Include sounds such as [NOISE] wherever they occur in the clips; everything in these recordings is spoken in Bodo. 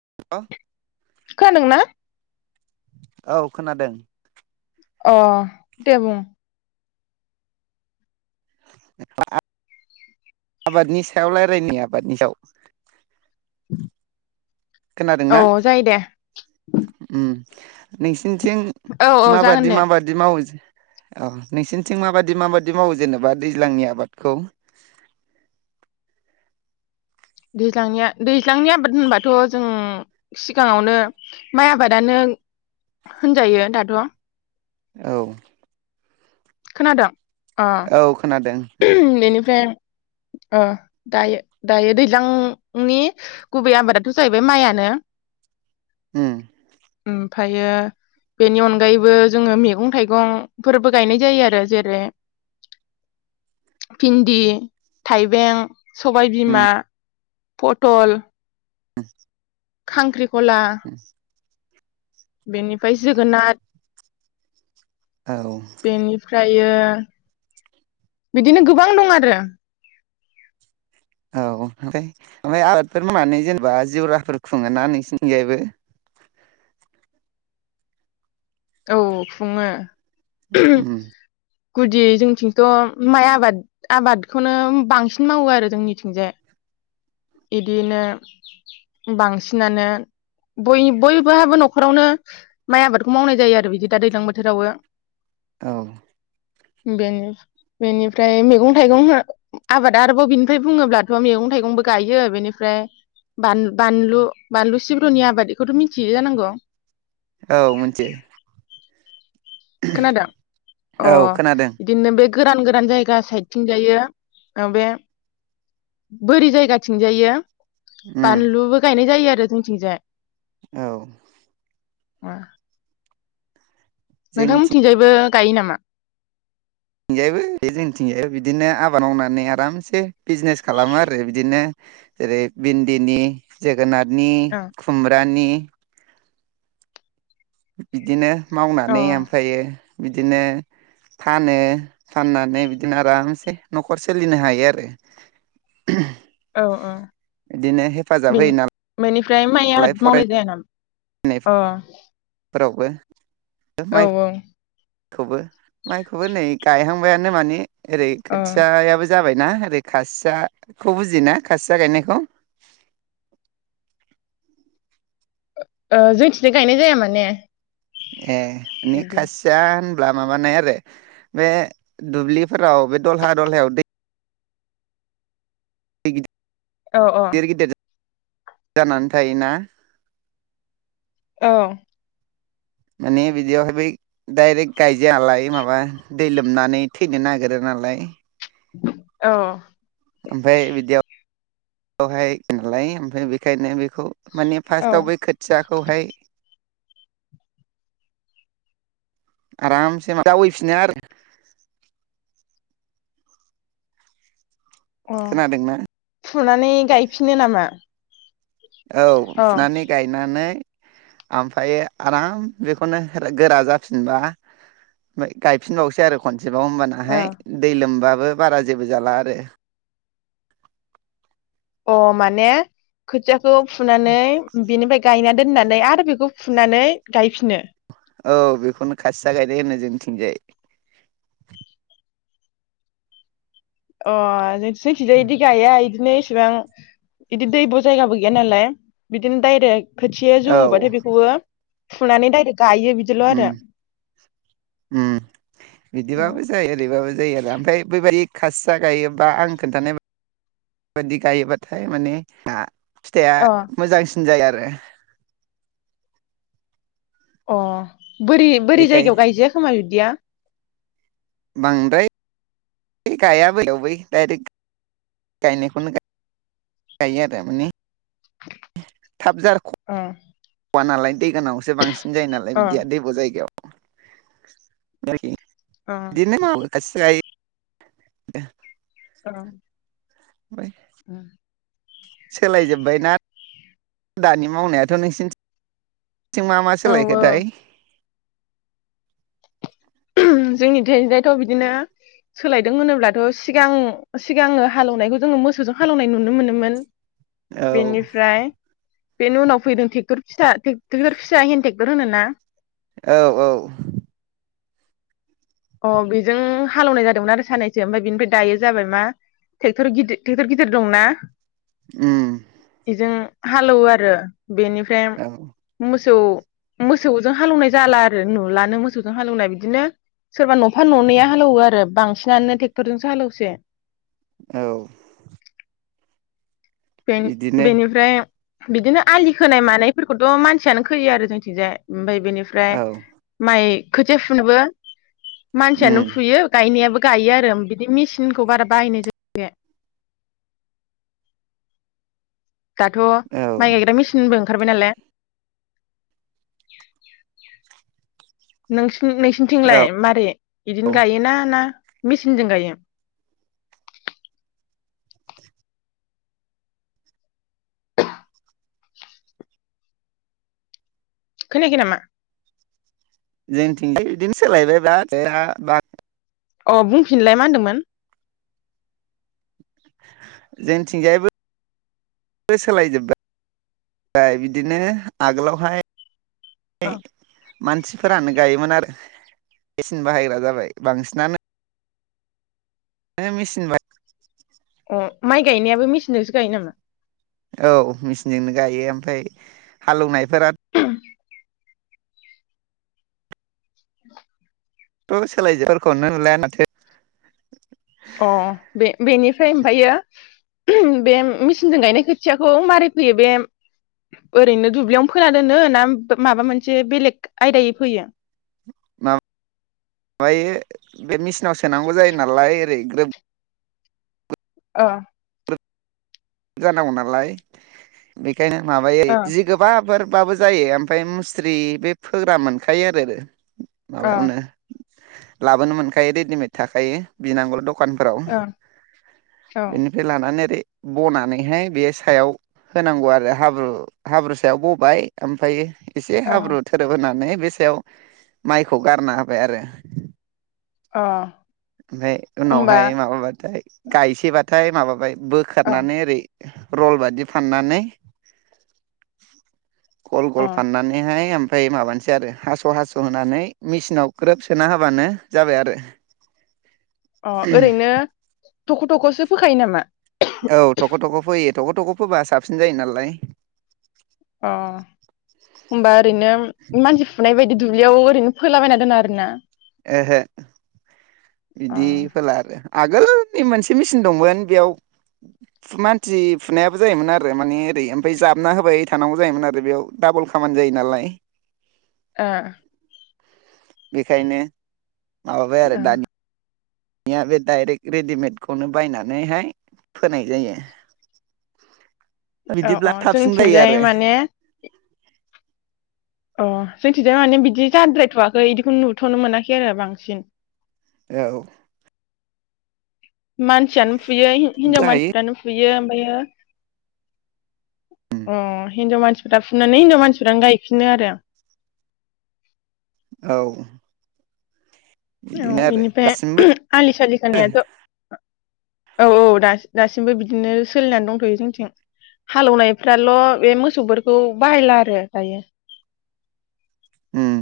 [UNINTELLIGIBLE] खोनादोंना औ खोनादों अ दे बुं आबादनि सायाव रायलायनि आबादनि सायाव [UNINTELLIGIBLE] औ खोनादोंना जायो दे उम नों थिं औ औ जागोन माबादि दे माबायदि मावो औ नोंसोरनिथिं माबादि माबायदि मावो जेनेबा? दैज्लांनिया दैज्लांनि आबाद होनबाथ जों सिगाङावनो माइ आबादानो होनजायो दाथ। औ। खोनादों? अ औ खोनादों। बेनिफ्राय ओ दायो दायो दैज्लांनि गुबै आबादाथ जाहैबाय मायानो। उम। फायो बेनि अनगायैबो जोङो मेगं थाइगंफोरबो गायनाय जायो आरो जेरै भिन्दि, थाइबें, उम सबायबिमा, पटल, [UNINTELLIGIBLE] खांख्रि खला, बेनिफ्राय जोगोनाद, औ बेनिफ्राय बियो बिदिनो गोबां दं आरो। औ ओमफ्राय ओमफ्राय आबादफोर मावनानै जेनेबा जिवराफोर खुङो ना नोंसिनिथिंजायबो? औ खुङो। उम। गुदि जोंनिथिंथ' माइ आबाद आबादखौनो बांसिन मावो आरो जोंनिथिंजाय। बिदिनो बांसिनानो बयबो बयबोहाबो न'खरावनो माइ आबादखौ मावनाय जायो आरो बिदि दा दैज्लां बोथोरावबो। औ। बेनि बेनिफ्राय मैगं थाइगं हो आबाद आरोबाव बिनिफ्राय बुङोब्लाथ' मैगं थाइगंबो गायो बेनिफ्राय बान बानलु बानलु सिब्रुनि आबाद बेखौथ' मिथियो जानांगौ। औ मोनथियो। खोनादों अ औ खोनादों बिदिनो बे गोदान गोदान जायगा साइडथिं जायो ओ बे बोरि जायगाथिं जायो। उम बानलुबो गायनायनि जायो आरो। देथन थिंजाय औ। मा जोंनिथिं नोंथांमोनथिंजायबो खाय नामा? थिंजायबो जोंनिथिंजाय बिदिनो आबाद मावनानै आरामसे बिजनेस खालामो आरो बिदिनो जेरै भिन्दिनि जो जोगोनादनि अ खुमब्रानि बिदिनो अ मावनानै ओमफ्रायो बिदिनो फानो फाननानै बिदिनो आरामसे न'खर सोलिनो हायो आरो अ अ बिदिनो हेफाजाब होयो नालाय ओमफ्राय माइ आबाद मावनाय जाया नामा? अ फोरावबो औ औ खौबो माइखौबो नै गायहांबायानो माने ओरै अ खोथिया याबो जाबाय ना ओरै खासियाखौ बुजियो ना खासिया गायनायखौ ओ ओ जोंथि गायनाय जाया मान ने। ए निखासिया होनब्ला माबानाय आरो बे दुब्लिफोराव बे दलहा दलहायाव दै। दै गिदि। औ औ। जानानै थायोना औ। माने बिदियावहाय बै दायरेक गायजायालाय माबा दै लोंनानै थैनो नागिरो नालाय औ। ओमफ्राय बिदियाव। बेवहाय नालाय ओमफ्राय बेखायनो बेखौ। माने औ फास्टाआव बै खोथियाखौहाय। आरामसे मा जावोयै फिनो आरो अ खोनादोंना फुनानै गायफिनो नामा? औ अ फुनानै गायनानै आमफ्राय आराम बेखौनो गोरा जाफिनबा मा गायफिनबावसै आरो खनसे। जेबाव अ ओमबानाहाय दै लोमबा बो बारा जेबो जाला आरो। अ माने खोथिया। खौ फुनानै बेनिफ्राय गायना दोननानै आरो बेखौ फुनानै गायफिनो। औ बेखौनो खासिया गायनाय होनो जोंनिथिंजाय। अ जों जोंनि थिंजाय इदि गाया इद। बिदिनो इसिबां। खोथिया जौवो बाथाय बेखौबो। फुनानै दाइरेक। ओम ओम बिदिबाबो जायो ओरैबाबो जायो आरो ओमफ्राय बैबादि। खासिया गायोबा आं खोन्थानाय बा बेबायदि गायोबाथाय माने आ। फिथाइआ अ मोजां सिन। जाय आरो। अ। बोरि बोरि बेखाय जायगायाव गायजाया खोमा बि। दिया। बांद्राय गायाबैयाव बै दडाइरेक गायनायखौनो गायो आरो माने। थाब जारख अ आनालायन दैगानावसो बांसिन जायो नालाय अ बिदिया दैब' जायगायाव अ [UNINTELLIGIBLE] [UNINTELLIGIBLE] [UNINTELLIGIBLE] औ। बाय औ। सोलायजोब्बायना दानि मावनायाथ' नोंसिनिथिं थिं मा मा औ सोलायखोथायाय। जोंनि थिंजायथ' बिदिनो सोलायदों होनोब्लाथ' सिगां सिगांनो हालेवनायखौ जोङो मोसौजों हालेवनाय नुनो मोनोमोन। औ बेनिफ्राय बेनि उनाव फैदों टेक्टर फिसा टेक्टर फिसा हेन टेक्टर होनो ना। औ औ। अ बेजों हालेवनाय जादोंमोन आरो सानैसो ओमफ्राय बेनिफ्राय दायो जाबाय मा ट्रेक्टर गिदिर ट्रेक्टर गिदिर दंना। उम एजों। हालेवो आरो। बेनिफ्राय औ मु मोसौ मोसौजों हालेवनाय जाला आरो नुलानो मोसौजों हालौवनाय बिदिनो। सोरबा न'फा ननैया हालवो आरो बांसिनानो ट्रेक्टरजोंसो हालौसै। औ। बिदिनो बेनिफ्राय बिदिनो आलि खोनाय मानायफोरखौथ' मानसियानो खोयो आरो जोंथिंजाय ओमफाय बेनिफ्राय औ माइ खोथिया फुनोबो मानसियानो उम फुयो गायनायाबो गायो आरो बिदि मेचिनखौ बारा बाहायनाय [UNINTELLIGIBLE] दाथ' औ माइ गायग्रा मेचिनबो ओंखारबाय नालाय, नोंसिन औ नोंसिनिथिंलाय मारै? बिदिनो औ गायोना ना? मेचिनजों गायो? खोनायाखै नामा? जोंथिं बिदिनो सोलायबाय बा [UNINTELLIGIBLE] अह बुंफिनलाय मा होनदोंमोन। जोंथिंजायबो सोलायजोब्बाय बिदिनो आगोलावहाय अ मानसिफोरानो गायोमोन आरो मेचिन बाहायग्रा जाबाय बांसिनानो माने मेचिन बाय ओ माइ गायनायाबो मेचिनजोंसो गायो नामा? औ मेचिनजोंनो गायो ओमफ्राय हालौनायफोरा थ' सोलायजोफोरखौनो नुला माथो। अह बे बेनिफ्राय ओमफायो बे मेचिनजों गायनाय खोथियाखौ मारै फोयो बे ओरैनो दुब्लियावनो फोना दोनो ना माबा मोनसे बेलेक आयदायै फोयो? मा बायो बे मेचिनाव सोनांगौ जायो नालाय ओरै ग्रोब ओ। जानांगौ नालाय बे खायनो माबायो अ जि गोबाफोर बाबो जायो ओमफाय मुस्रि बे फोग्रा मोनखायो आरो रो। अ माबायावनो लाबोनो मोनखायो रेडिमेड थाखायो बिनांगौल' दख खानफोराव। अ औ बिनिफाय लानानै ओरै बनानैहाय बे सायाव होनांगौ आरो हाब्रु हाब्रु सायाव बबाय ओमफायो एसे अ हाब्रु थोरोब होनानै बे सायाव माइखौ गारना होबाय आरो। अह। ओमफाय उनावहाय माबा बाथाय गायसै बाथाय माबाबाय अ बोखारनानै ओरै रल बादि फाननानै गल अ गल फाननानैहाय ओफ ओमफाय माबानोसै आरो हास' हास' होनानै मेसिनाव ग्रोब सोना होबानो जाबाय आरो अ ओरैनो थख' थख'सो फोखायो नामा? औ थख' थख' फोयो। थख' थख' फोबा साबसिन जायो नालाय। अ होमबा ओरैनो मानसि फुनाय बायद बे दुब्लियाव ओरैनो फोलाबायना दोना आरोना? ओहो अ इदि फोला आरो आगोलनि मोनसे मेचिन दंमोन बेयाव मानसि फुनायाबो जायोमोन आरो माने ओरै ओमफाय जाबना होबाय थानांगौ जायोमोन आरो बेयाव डाबल खामानि जायो नालाय। ओ बेखायनो माबाबाय आरो ओ दानि या बे दायरेक्ट रेडिमेडखौनो बायनानैहाय फोनाय जायो। औ बिदिब्ला अ थाबसिन जायो जोंनिथिंजाय आरो माने अ जोंनिथिजाय माने बिदि जाद्रायथ'वाखै इदिखौनो नुथ'नो मोनाखै आरो बांसिन। औ मानसियानो फुयो हिनजाव मानसिफ्रानो फुयो। फुयो हायो उम हिनजाव मानसिफोरा फुनानै हिनजाव मानसिफ्रानो गायफिनो आरो औ औ बिदिनो आरो दासिमबो इनिफाय आलि सालि खोनायाथ' औ औ दासि दासिमबो बिदिनो सोलिनानै दंथ'यो जोंनिथिं हालेवनायफ्राल' बे मोसौफोरखौ बाहायला आरो दायो। उम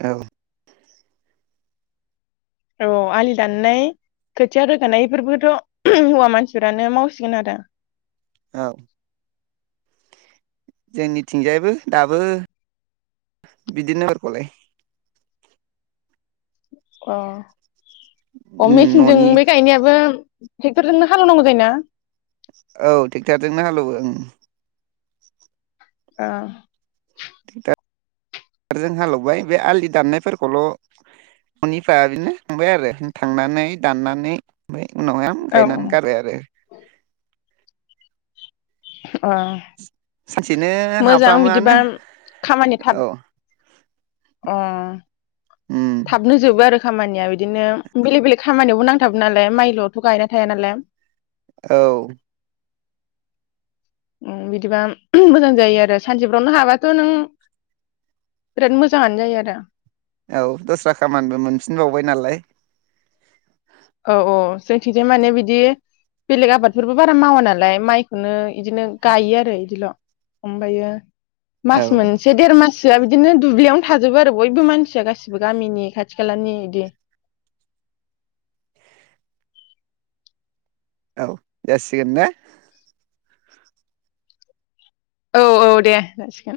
औ औ आलि दाननाय खोथिया रोगानायफोरबोथ' हौवा मानसिफोरानो मावसिगोन आरो औ जोंनिथिंजायबो दाबो बिदिनोफोरखौलाय अ अ उम मेचिनजों न'नि बे गायनायाबो ट्रेक्टरजों हालेवनांगौ जायो ना? औ टेक्ट'रजोंनो हालेवो ओं आ टेक्टरजों हालेवबाय बे आलि दाननायफोरखौल' न'निफा बिनो थांबाय आरो थांनानै दाननानै ओमफाय उनाव हायाम औ गायनानै गारो आरो अ सानसेनो मोजां बिदिबा हाफ्रामोआनो औ उम उम थाबनो जोबो आरो। खामानिया बिदिनो बेलेग बेलेग खामानियावबो नांथाबो नालाय माइल'थ' गायना थाया नालाय। औ उम बिदिबा मोजां जायो आरो सानसेफ्रावनो हाबाथ' नों बिराद मोजाङानो जायो आरो। औ दस्रा खामानिबो मोनफिनबावबाय नालाय। औ औ जोंथिंजाय माने बिदि बेलेग आबादफोरबो बारा मावा नालाय माइखौनो इदिनो गायो आरो इदिल'। अमबायो मास औ मोनसे देर मास सआ बिदिनो दुब्लियावनो थाजोबो आरो बयबो मानसिया गासिबो गामिनि खाथि खालानि बिदि। औ जासिगोन ना? औ औ दे जासिगोन।